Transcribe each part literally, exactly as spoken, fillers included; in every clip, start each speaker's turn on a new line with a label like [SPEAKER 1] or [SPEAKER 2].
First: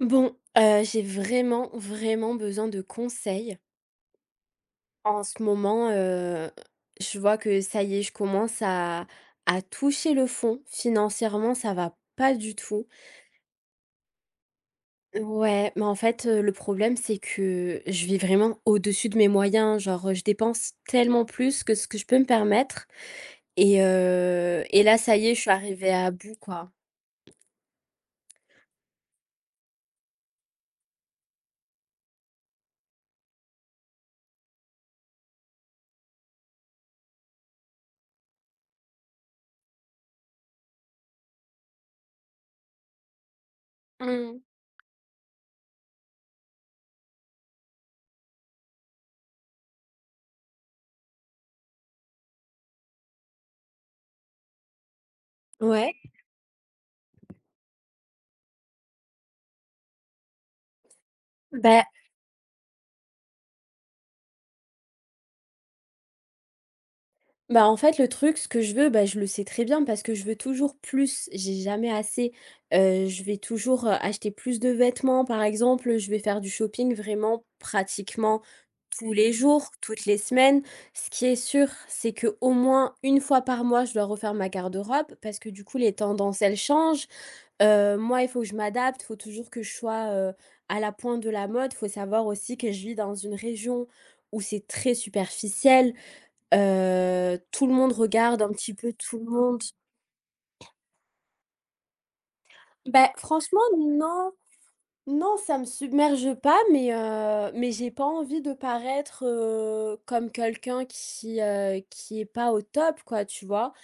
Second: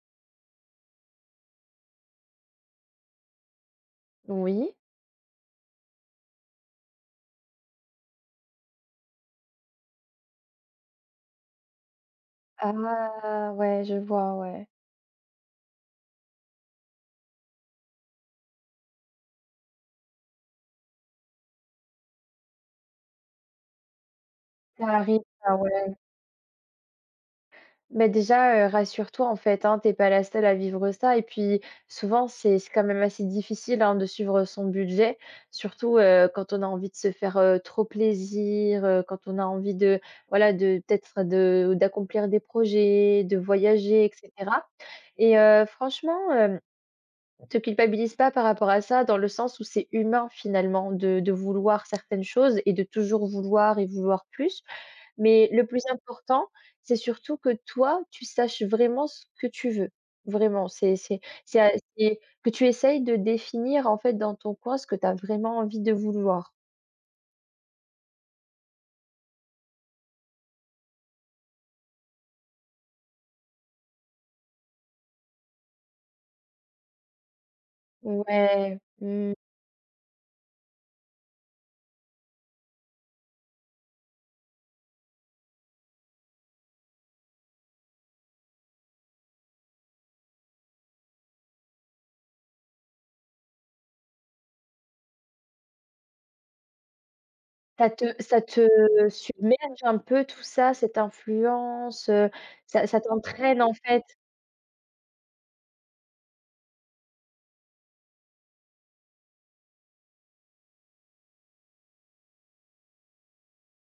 [SPEAKER 1] Bon, heu, j'ai vraiment, vraiment besoin de conseils.
[SPEAKER 2] Oui.
[SPEAKER 1] En ce moment, heu, je vois que ça y est, je commence à à toucher le fond. Financièrement, ça va pas du tout.
[SPEAKER 2] Ah ouais, je vois, ouais.
[SPEAKER 1] Ouais, mais en fait, heu, le problème, c'est que je vis vraiment au-dessus de mes moyens. Genre, heu, je dépense tellement plus que ce que je peux me permettre et heu et
[SPEAKER 2] Ça
[SPEAKER 1] là, ça
[SPEAKER 2] arrive,
[SPEAKER 1] y est, je suis
[SPEAKER 2] ça,
[SPEAKER 1] arrivée
[SPEAKER 2] ouais.
[SPEAKER 1] à bout, quoi.
[SPEAKER 2] Mais déjà, heu, rassure-toi, en fait, hein, t'es pas la seule à vivre ça et puis souvent, c'est c'est quand même assez difficile, hein, de suivre son budget, surtout, heu, quand on a envie de se faire, heu, trop plaisir, heu, quand on a envie de voilà, de peut-être de d'accomplir des projets, de voyager et
[SPEAKER 1] Mmh.
[SPEAKER 2] cetera et heu, franchement, hem te culpabilise pas par rapport à ça, dans le sens où c'est humain finalement de de vouloir certaines choses et de toujours vouloir et vouloir plus. Mais le plus
[SPEAKER 1] Ouais,
[SPEAKER 2] important, c'est surtout que toi, tu saches vraiment ce que tu veux. Vraiment, c'est c'est c'est à
[SPEAKER 1] bah,
[SPEAKER 2] c'est que tu essayes de définir en fait dans ton coin ce que tu as vraiment envie de vouloir.
[SPEAKER 1] Bah, en fait, le truc, ce que je veux, bah, je le sais très bien parce que je veux toujours plus, j'ai jamais assez. Heu, je vais toujours, heu, acheter plus de vêtements, par exemple, je vais faire du shopping vraiment pratiquement
[SPEAKER 2] Ouais,
[SPEAKER 1] tous les
[SPEAKER 2] mmh,
[SPEAKER 1] jours, toutes les semaines. Ce qui est sûr, c'est que au moins une fois par mois, je dois refaire ma garde-robe parce que, du coup, les tendances, elles changent. Heu, moi, il faut que je m'adapte, il faut toujours que je sois, heu, à la pointe de la mode. Faut savoir aussi que je vis dans une région où c'est très superficiel. Heu, tout le
[SPEAKER 2] ça
[SPEAKER 1] monde
[SPEAKER 2] te ça
[SPEAKER 1] regarde un
[SPEAKER 2] te
[SPEAKER 1] petit peu tout le monde.
[SPEAKER 2] submerge un peu tout ça, cette influence, heu, ça ça
[SPEAKER 1] Bah, franchement
[SPEAKER 2] t'entraîne en fait.
[SPEAKER 1] non, non, ça me submerge pas, mais heu, mais j'ai pas envie de paraître, heu, comme quelqu'un qui, heu, qui est pas au top quoi, tu vois?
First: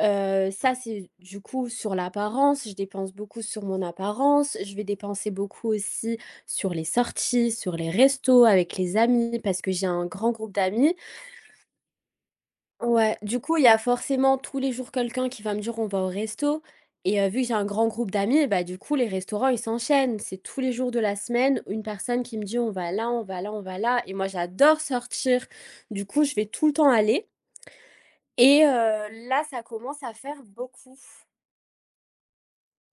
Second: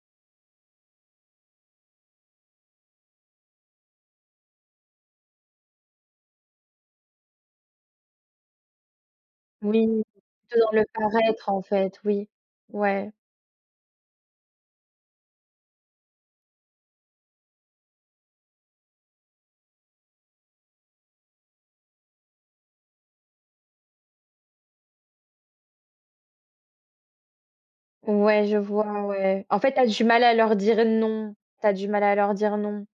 [SPEAKER 1] Heu, ça c'est du coup sur l'apparence, je dépense beaucoup sur mon apparence, je vais dépenser beaucoup aussi sur les sorties, sur les restos avec les amis parce que
[SPEAKER 2] Oui,
[SPEAKER 1] j'ai un grand groupe
[SPEAKER 2] plutôt dans le
[SPEAKER 1] d'amis.
[SPEAKER 2] paraître, en fait, oui. Ouais,
[SPEAKER 1] Ouais, du coup, il y a forcément tous les jours quelqu'un qui va me dire: «On va au resto» et heu, vu que j'ai un grand groupe d'amis, bah, du coup, les restaurants, ils s'enchaînent. C'est tous les jours de la semaine, une personne qui me dit: «On va là, on va là, on va là» et moi, j'adore sortir. Du coup, je vais tout le temps aller
[SPEAKER 2] ouais, je
[SPEAKER 1] et
[SPEAKER 2] vois,
[SPEAKER 1] heu, là,
[SPEAKER 2] ouais. En
[SPEAKER 1] ça
[SPEAKER 2] fait, t'as
[SPEAKER 1] commence
[SPEAKER 2] du
[SPEAKER 1] à
[SPEAKER 2] mal à
[SPEAKER 1] faire
[SPEAKER 2] leur dire
[SPEAKER 1] beaucoup.
[SPEAKER 2] non. T'as du mal à leur dire non.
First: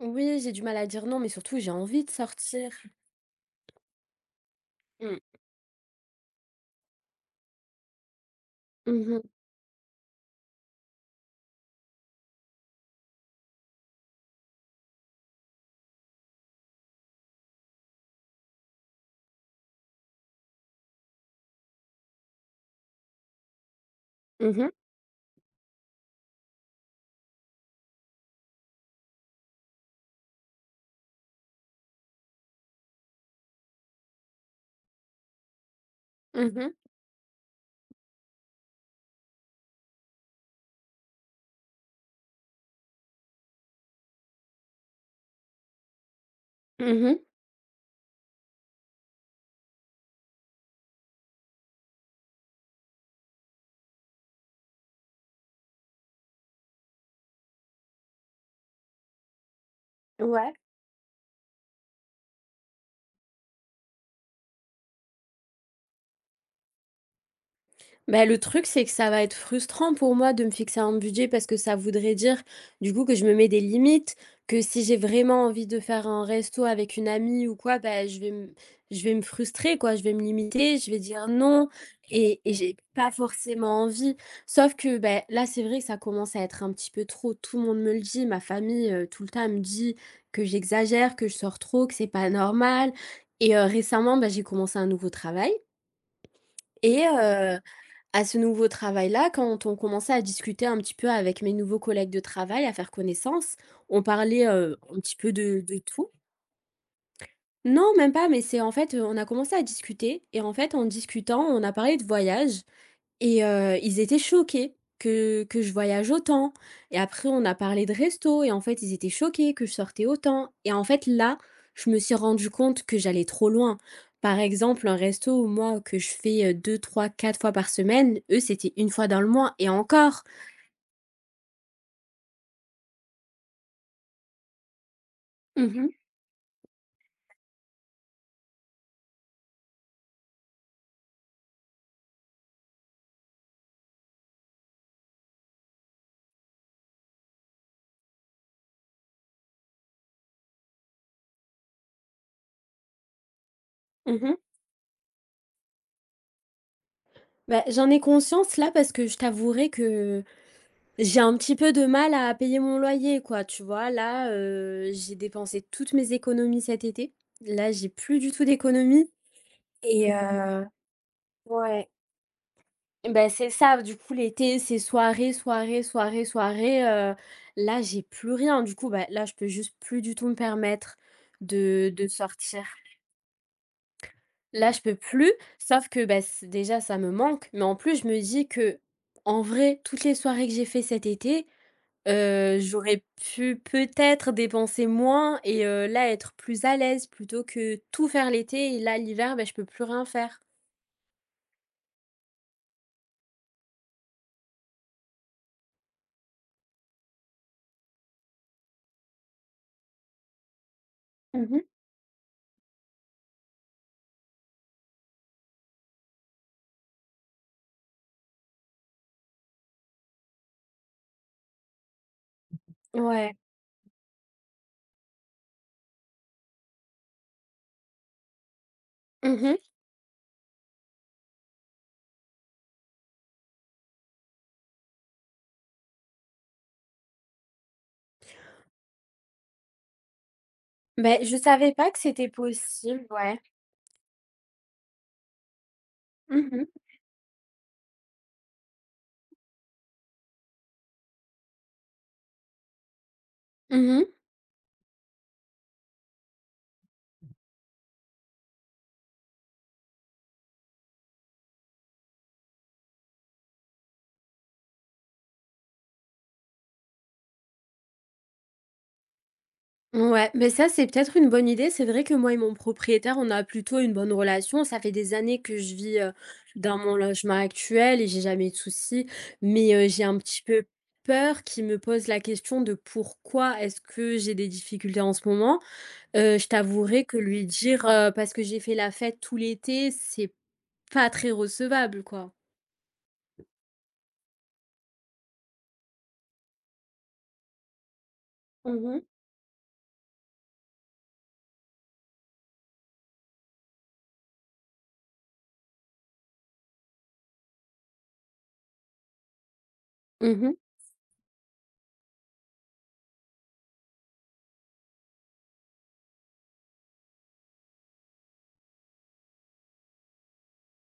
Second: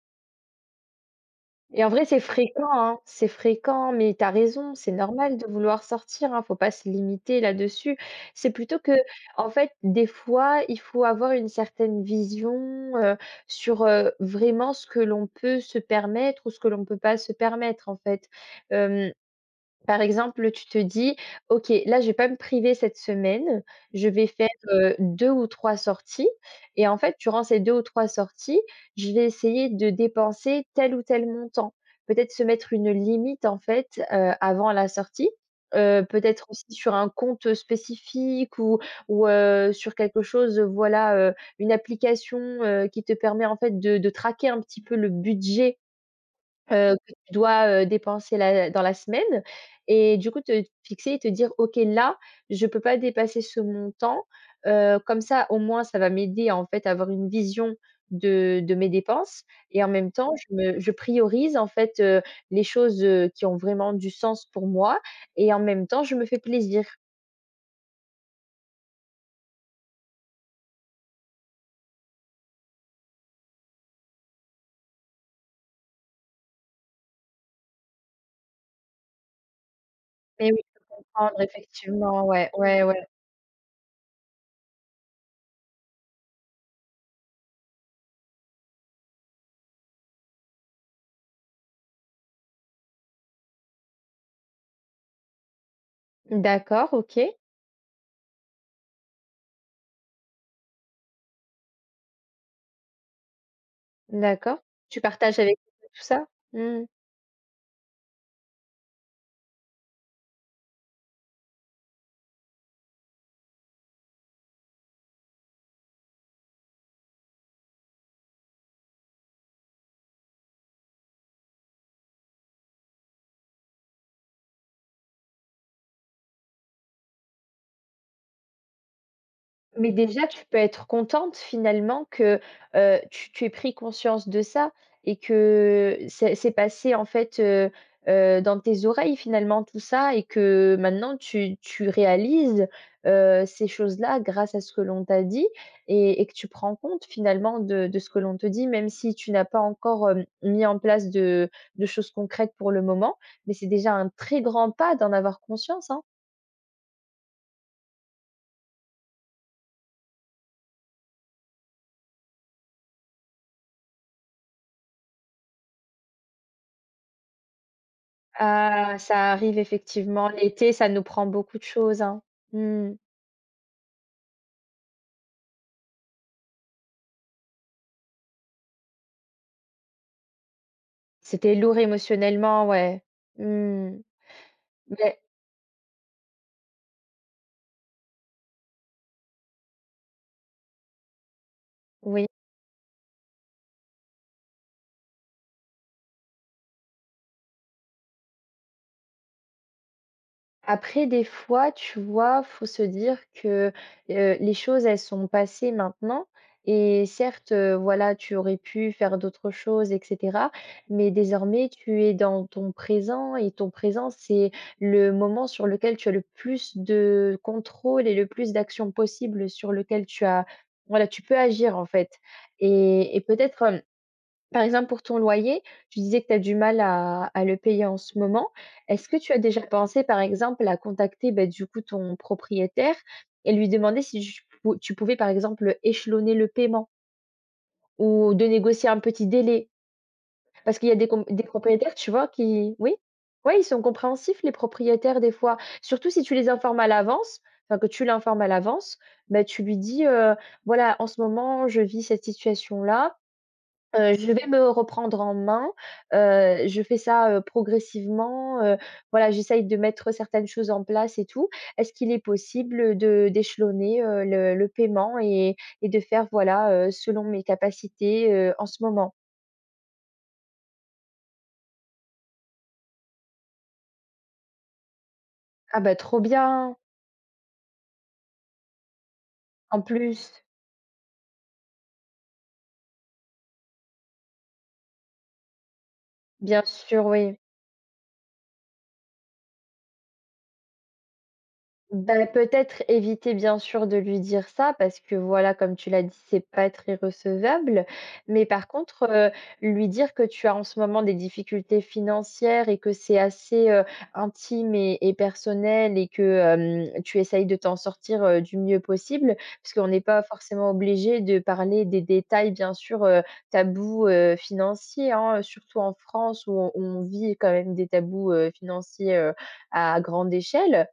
[SPEAKER 1] Oui, j'ai du mal à dire non, mais surtout, j'ai
[SPEAKER 2] Et en
[SPEAKER 1] envie
[SPEAKER 2] vrai,
[SPEAKER 1] de
[SPEAKER 2] c'est fréquent,
[SPEAKER 1] sortir.
[SPEAKER 2] hein, c'est fréquent, mais t'as raison, c'est
[SPEAKER 1] Mmh.
[SPEAKER 2] normal de vouloir sortir, hein, faut pas se limiter là-dessus. C'est plutôt que,
[SPEAKER 1] Mhm,
[SPEAKER 2] en fait, des fois, il faut avoir une certaine vision, heu, sur, heu, vraiment ce que l'on peut se permettre ou ce que l'on peut pas se permettre, en fait. Hem Par exemple, tu te dis: «OK, là, je vais pas me priver cette semaine, je vais faire,
[SPEAKER 1] mhm,
[SPEAKER 2] heu, deux ou trois sorties» et en fait, durant ces deux ou trois sorties, je vais essayer de dépenser tel ou tel montant. Peut-être se mettre une limite, en fait, heu, avant la sortie, heu, peut-être
[SPEAKER 1] mhm,
[SPEAKER 2] aussi
[SPEAKER 1] mh.
[SPEAKER 2] sur un compte spécifique ou ou heu, sur quelque chose, heu, voilà, heu, une application, heu, qui te permet, en fait, de de traquer un petit peu le budget Heu, que
[SPEAKER 1] Mmh, mmh.
[SPEAKER 2] tu dois, heu, dépenser la dans la semaine et du coup te fixer et te dire: «OK, là, je ne peux pas dépasser ce montant», heu, comme ça au moins ça va m'aider en fait à avoir une vision de de mes dépenses et en même temps je
[SPEAKER 1] Ouais.
[SPEAKER 2] me je priorise en fait, heu, les choses heu, qui ont vraiment du sens pour moi et en même temps je me fais plaisir.
[SPEAKER 1] Bah, le truc, c'est que ça va être frustrant pour moi de me fixer un budget parce que ça voudrait dire, du coup, que je me mets des limites, que si j'ai vraiment envie de faire un resto avec une amie ou quoi, bah, je vais me, je vais me frustrer, quoi. Je vais me
[SPEAKER 2] Et oui,
[SPEAKER 1] limiter, je vais dire
[SPEAKER 2] comprendre
[SPEAKER 1] non
[SPEAKER 2] effectivement,
[SPEAKER 1] et,
[SPEAKER 2] ouais,
[SPEAKER 1] et j'ai
[SPEAKER 2] ouais, ouais.
[SPEAKER 1] pas forcément envie. Sauf que bah, là, c'est vrai que ça commence à être un petit peu trop. Tout le monde me le dit, ma famille, euh, tout le temps, elle me dit que j'exagère, que je sors trop, que c'est pas normal. Et euh, récemment, bah, j'ai commencé un nouveau travail
[SPEAKER 2] D'accord,
[SPEAKER 1] et...
[SPEAKER 2] OK,
[SPEAKER 1] euh, à ce nouveau travail-là, quand on commençait à discuter un petit peu avec mes nouveaux collègues de travail, à faire connaissance, on parlait,
[SPEAKER 2] d'accord.
[SPEAKER 1] heu, un
[SPEAKER 2] Tu
[SPEAKER 1] petit peu
[SPEAKER 2] partages avec
[SPEAKER 1] de de
[SPEAKER 2] tout
[SPEAKER 1] tout.
[SPEAKER 2] ça? Mmh.
[SPEAKER 1] Non, même pas, mais c'est en fait, heu, on a commencé à discuter et en fait, en discutant, on a parlé de voyage et heu, ils étaient choqués que que je voyage autant et après on a parlé de resto et en fait, ils étaient choqués que je sortais autant et en fait, là, je me suis rendu compte que j'allais trop loin. Par exemple, un resto, moi, que je fais, heu, deux trois-quatre fois par semaine, eux, c'était une fois dans le mois et
[SPEAKER 2] Mais
[SPEAKER 1] encore.
[SPEAKER 2] déjà, tu peux être contente finalement que, heu, tu tu aies pris conscience de ça et
[SPEAKER 1] Mmh, mh.
[SPEAKER 2] que c'est c'est passé en fait, heu heu, dans tes oreilles finalement tout ça et que maintenant tu tu réalises, heu, ces choses-là grâce à ce que l'on t'a dit et et que tu prends compte finalement de de ce que l'on te dit, même si tu n'as pas encore, hem, mis en place de de choses concrètes pour le moment. Mais c'est déjà un
[SPEAKER 1] Mmh.
[SPEAKER 2] très grand pas d'en avoir conscience, hein.
[SPEAKER 1] Bah, j'en ai conscience là parce que je t'avouerai que j'ai un petit peu de mal à payer mon loyer, quoi, tu vois? Là, heu, j'ai dépensé toutes mes économies cet été. Là, j'ai plus du tout
[SPEAKER 2] Ah,
[SPEAKER 1] d'économies.
[SPEAKER 2] ça arrive
[SPEAKER 1] Et
[SPEAKER 2] effectivement,
[SPEAKER 1] heu,
[SPEAKER 2] l'été, ça nous prend beaucoup de
[SPEAKER 1] ouais,
[SPEAKER 2] choses, hein. Mmh.
[SPEAKER 1] ben c'est ça, du coup, l'été, c'est soirée, soirée, soirée, soirée, heu, là, j'ai plus rien. Du coup, bah, là, je peux juste plus du tout me permettre
[SPEAKER 2] C'était lourd
[SPEAKER 1] de de sortir.
[SPEAKER 2] émotionnellement, ouais. Mmh.
[SPEAKER 1] Là, je peux
[SPEAKER 2] Mais
[SPEAKER 1] plus, sauf que, bah, c déjà, ça me manque, mais en plus, je me dis que en vrai, toutes les soirées que j'ai fait cet été,
[SPEAKER 2] oui.
[SPEAKER 1] heu, j'aurais pu peut-être dépenser moins et heu, là, être plus à l'aise plutôt que tout faire l'été et là, l'hiver, bah, je peux plus rien faire.
[SPEAKER 2] Après des fois, tu vois, faut se dire que, heu, les choses, elles sont passées maintenant et certes, heu, voilà, tu aurais pu faire d'autres choses et cetera, mais
[SPEAKER 1] Mmh.
[SPEAKER 2] désormais, tu es dans ton présent et ton présent, c'est le moment sur lequel tu as le plus de contrôle et le plus d'actions possibles sur lequel tu as voilà, tu peux agir, en fait et et
[SPEAKER 1] Ouais.
[SPEAKER 2] peut-être, par exemple, pour ton loyer, tu disais que tu as du mal à à le payer en ce moment. Est-ce que tu as
[SPEAKER 1] Mmh.
[SPEAKER 2] déjà pensé, par exemple, à contacter, bah, du coup, ton propriétaire et lui demander si tu pou tu pouvais, par exemple, échelonner le paiement ou de négocier un petit délai? Parce qu'il y a des com
[SPEAKER 1] Ben je
[SPEAKER 2] des
[SPEAKER 1] savais pas
[SPEAKER 2] propriétaires,
[SPEAKER 1] que
[SPEAKER 2] tu vois,
[SPEAKER 1] c'était
[SPEAKER 2] qui oui?
[SPEAKER 1] possible, ouais.
[SPEAKER 2] Ouais, ils sont compréhensifs les propriétaires des fois. Surtout si tu les
[SPEAKER 1] Mmh, mh.
[SPEAKER 2] informes à l'avance, enfin, que tu l'informes à l'avance, ben tu lui dis, heu: «Voilà, en ce moment, je vis cette situation-là,
[SPEAKER 1] Mmh, mh.
[SPEAKER 2] Heu, je vais me reprendre en main, heu, je fais ça, heu, progressivement, heu, voilà, j'essaye de mettre certaines choses en place et tout. Est-ce qu'il est possible de d'échelonner, heu, le le paiement et et de faire, voilà, heu, selon mes capacités, heu, en ce moment?
[SPEAKER 1] Ouais, mais ça, c'est peut-être une bonne idée. C'est vrai que moi et mon propriétaire, on a plutôt une bonne relation. Ça fait des années que je
[SPEAKER 2] Ah bah,
[SPEAKER 1] vis, heu,
[SPEAKER 2] trop bien!
[SPEAKER 1] dans mon logement actuel et j'ai jamais de soucis. Mais,
[SPEAKER 2] En
[SPEAKER 1] heu, j'ai un petit
[SPEAKER 2] plus,
[SPEAKER 1] peu peur qu'il me pose la question de pourquoi est-ce que j'ai des difficultés en ce moment. Heu, je
[SPEAKER 2] bien sûr,
[SPEAKER 1] t'avouerai que
[SPEAKER 2] oui.
[SPEAKER 1] lui dire, heu: «Parce que j'ai fait la fête tout l'été», c'est pas très recevable,
[SPEAKER 2] Bah,
[SPEAKER 1] quoi.
[SPEAKER 2] peut-être éviter bien sûr de lui dire ça parce que voilà, comme tu l'as dit, c'est pas très recevable. Mais par
[SPEAKER 1] Mmh, mh.
[SPEAKER 2] contre, heu, lui dire que tu as en ce moment des difficultés financières et que c'est assez, heu, intime et et personnel et que, hem, tu essayes de t'en sortir, heu, du mieux possible. Parce qu'on n'est pas
[SPEAKER 1] Mmh, mh.
[SPEAKER 2] forcément obligé de parler des détails bien sûr, heu, tabous, heu, financiers, hein, surtout en France où on on vit quand même des tabous, heu, financiers, heu, à grande échelle.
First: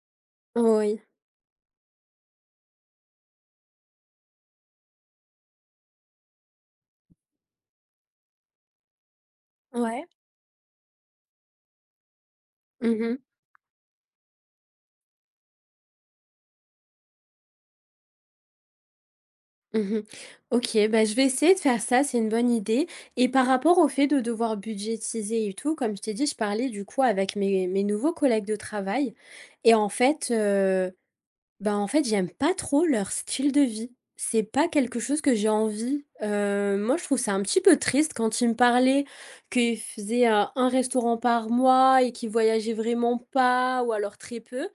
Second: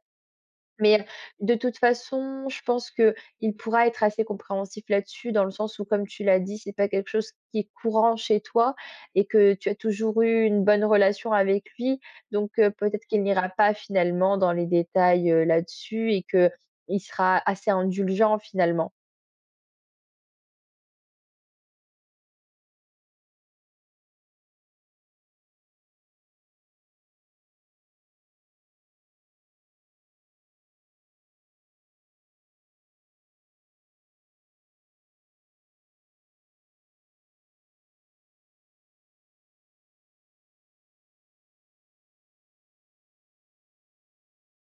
[SPEAKER 2] Mais,
[SPEAKER 1] Oui.
[SPEAKER 2] heu, de toute façon, je pense que il pourra être assez compréhensif là-dessus, dans le sens où, comme tu l'as dit, c'est pas quelque chose qui est courant chez toi et que tu as
[SPEAKER 1] Ouais.
[SPEAKER 2] toujours eu une bonne relation avec lui. Donc, heu, peut-être
[SPEAKER 1] Mmh,
[SPEAKER 2] qu'il n'ira pas finalement dans les détails, heu, là-dessus et que il sera assez indulgent finalement.
[SPEAKER 1] mmh. OK, bah, je vais essayer de faire ça, c'est une bonne idée et par rapport au fait de devoir budgétiser et tout, comme je t'ai dit, je parlais du coup avec mes mes nouveaux collègues de travail et en fait, heu, bah, en fait, j'aime pas trop leur style de vie. C'est pas quelque chose que j'ai envie. Heu, moi, je trouve ça un petit peu triste quand ils me parlaient qu'ils faisaient, heu, un restaurant par mois et qu'ils voyageaient vraiment pas ou alors très peu.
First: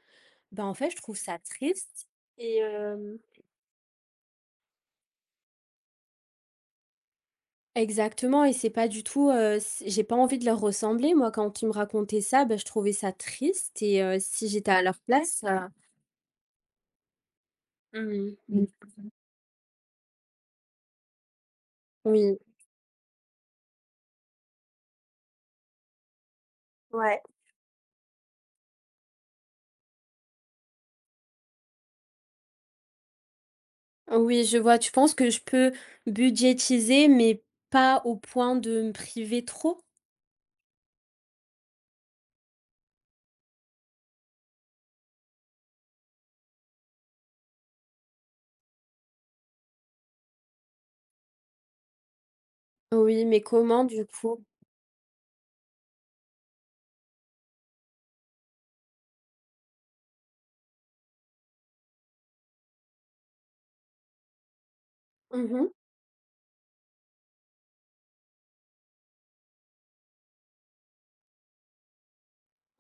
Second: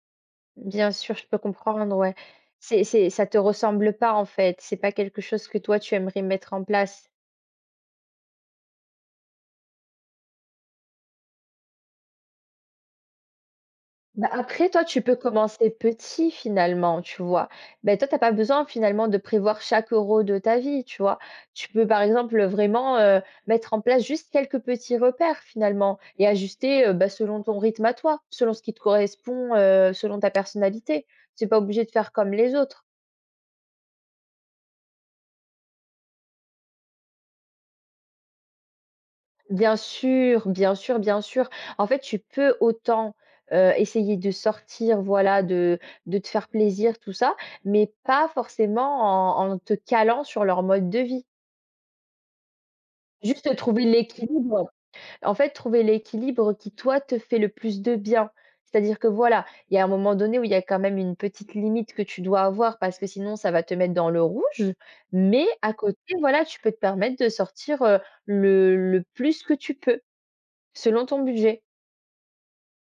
[SPEAKER 1] Bah, en fait,
[SPEAKER 2] Bien
[SPEAKER 1] je
[SPEAKER 2] sûr,
[SPEAKER 1] trouve
[SPEAKER 2] je peux
[SPEAKER 1] ça
[SPEAKER 2] comprendre,
[SPEAKER 1] triste
[SPEAKER 2] ouais.
[SPEAKER 1] et
[SPEAKER 2] C'est c'est ça te ressemble pas en fait, c'est pas quelque chose que toi tu aimerais mettre en place.
[SPEAKER 1] exactement et c'est pas du tout, heu, c j'ai pas envie de leur ressembler. Moi, quand ils me racontaient ça, bah, je trouvais ça triste et heu,
[SPEAKER 2] Bah,
[SPEAKER 1] si
[SPEAKER 2] après,
[SPEAKER 1] j'étais à
[SPEAKER 2] toi,
[SPEAKER 1] leur
[SPEAKER 2] tu peux
[SPEAKER 1] place, heu
[SPEAKER 2] commencer petit finalement, tu vois? Ben toi, t'as pas
[SPEAKER 1] mmh.
[SPEAKER 2] besoin finalement de prévoir chaque euro de ta vie, tu vois? Tu peux, par
[SPEAKER 1] Oui.
[SPEAKER 2] exemple, vraiment, heu, mettre en place juste quelques petits repères finalement et ajuster, heu, bah,
[SPEAKER 1] Ouais.
[SPEAKER 2] selon ton rythme à toi, selon ce qui te correspond, heu, selon ta personnalité. Tu es pas obligé de faire comme les autres.
[SPEAKER 1] Oui, je vois. Tu penses que je peux budgétiser, mais pas au point de me priver
[SPEAKER 2] Bien
[SPEAKER 1] trop?
[SPEAKER 2] sûr, bien sûr, bien sûr. En fait, tu peux autant, heu, essayer de sortir, voilà, de de te faire plaisir, tout ça, mais pas forcément en en te calant sur leur mode de vie.
[SPEAKER 1] Oui, mais
[SPEAKER 2] Juste
[SPEAKER 1] comment
[SPEAKER 2] trouver
[SPEAKER 1] du coup?
[SPEAKER 2] l'équilibre. En fait, trouver l'équilibre qui, toi, te fait le plus de bien. C'est-à-dire que, voilà, il y a un moment donné où il y a quand même une petite limite que tu dois avoir parce que sinon ça va te mettre dans le rouge, mais
[SPEAKER 1] Mmh.
[SPEAKER 2] à côté, voilà, tu peux te permettre de sortir, heu, le le plus que tu peux, selon ton budget.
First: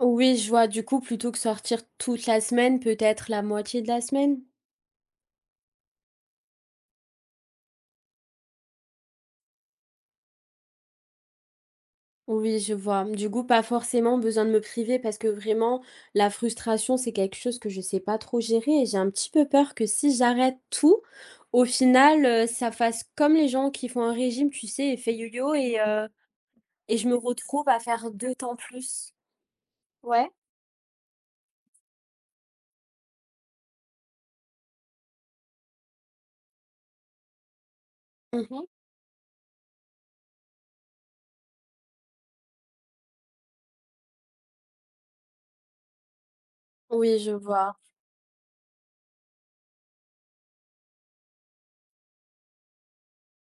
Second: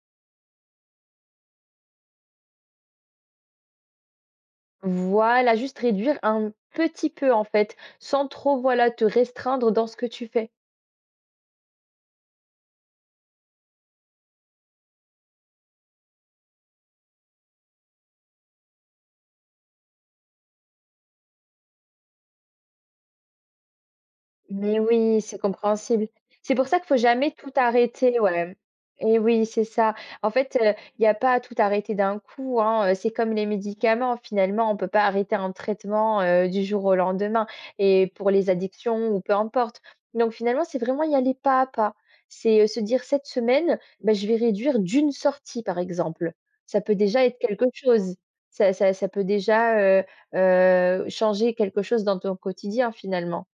[SPEAKER 1] Oui, je vois. Du coup, plutôt que sortir toute la semaine, peut-être la moitié de la semaine?
[SPEAKER 2] Voilà, juste réduire un petit peu en fait, sans trop, voilà, te restreindre dans ce que tu fais.
[SPEAKER 1] Oui, je vois. Du coup, pas forcément besoin de me priver parce que vraiment, la frustration, c'est quelque chose que je sais pas trop gérer et j'ai un petit peu peur que si j'arrête tout, au final, heu, ça fasse comme les gens qui font un régime, tu
[SPEAKER 2] Mais
[SPEAKER 1] sais, effet
[SPEAKER 2] oui, c'est
[SPEAKER 1] yo-yo et
[SPEAKER 2] compréhensible.
[SPEAKER 1] heu
[SPEAKER 2] C'est pour ça qu'il faut
[SPEAKER 1] et je me
[SPEAKER 2] jamais tout
[SPEAKER 1] retrouve à faire
[SPEAKER 2] arrêter,
[SPEAKER 1] deux
[SPEAKER 2] ouais.
[SPEAKER 1] temps plus.
[SPEAKER 2] Et oui, c'est ça. En
[SPEAKER 1] Ouais.
[SPEAKER 2] fait, il y a pas à tout arrêter d'un coup, hein, heu, c'est comme les médicaments finalement, on ne peut pas arrêter un traitement, heu, du jour au lendemain et pour les
[SPEAKER 1] Mhm.
[SPEAKER 2] addictions ou peu importe. Donc finalement, c'est vraiment y aller pas à pas. C'est, heu, se dire: «Cette semaine, bah, je vais réduire d'une sortie», par exemple. Ça peut
[SPEAKER 1] Oui,
[SPEAKER 2] déjà
[SPEAKER 1] je
[SPEAKER 2] être quelque
[SPEAKER 1] vois
[SPEAKER 2] chose. Ça ça ça peut déjà, heu heu, changer quelque chose dans ton quotidien finalement.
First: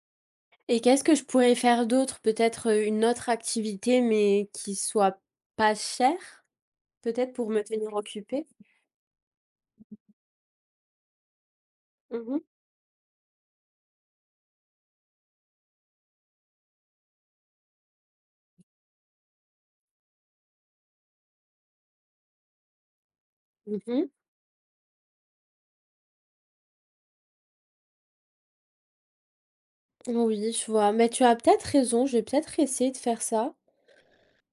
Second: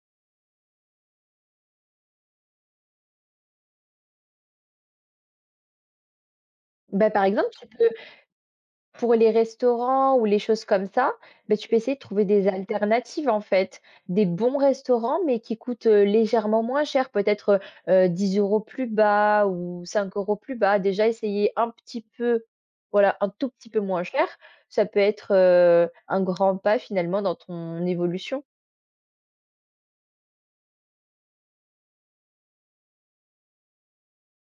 [SPEAKER 1] et qu'est-ce que je pourrais faire d'autre? Peut-être, heu, une autre activité mais qui soit pas chère,
[SPEAKER 2] Bah, par
[SPEAKER 1] peut-être
[SPEAKER 2] exemple,
[SPEAKER 1] pour me
[SPEAKER 2] tu peux
[SPEAKER 1] tenir occupée?
[SPEAKER 2] pour les restaurants ou les choses comme ça, beh, tu peux essayer de trouver
[SPEAKER 1] Mhm.
[SPEAKER 2] des alternatives en fait. Des bons restaurants, mais qui coûtent, heu, légèrement moins cher, peut-être, heu heu, dix plus bas ou cinq euros plus bas. Déjà essayer un petit peu, voilà, un tout petit peu moins
[SPEAKER 1] Mhm.
[SPEAKER 2] cher, ça peut être, heu, un grand pas finalement dans ton évolution.
[SPEAKER 1] Oui, je vois. Mais tu as peut-être raison, je vais peut-être essayer de faire ça.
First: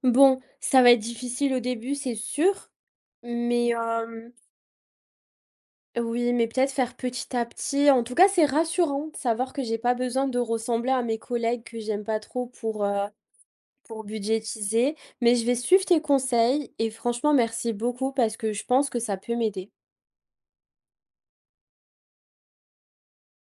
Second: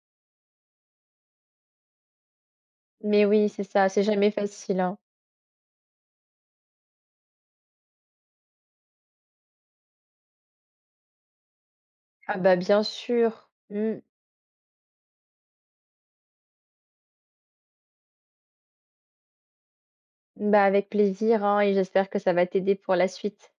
[SPEAKER 1] Bon, ça va être difficile au début, c'est sûr,
[SPEAKER 2] Mais oui, c'est
[SPEAKER 1] mais
[SPEAKER 2] ça, c'est
[SPEAKER 1] euh,
[SPEAKER 2] jamais facile, hein.
[SPEAKER 1] oui, mais peut-être faire petit à petit. En tout cas, c'est rassurant de savoir que j'ai pas besoin de ressembler à mes collègues que j'aime pas
[SPEAKER 2] Ah
[SPEAKER 1] trop
[SPEAKER 2] bah, bien
[SPEAKER 1] pour, euh,
[SPEAKER 2] sûr. Mmh.
[SPEAKER 1] pour budgétiser. Mais je vais suivre tes conseils et franchement, merci beaucoup parce que je pense que ça peut m'aider.
[SPEAKER 2] Bah, avec plaisir, hein et j'espère que ça va t'aider pour la suite.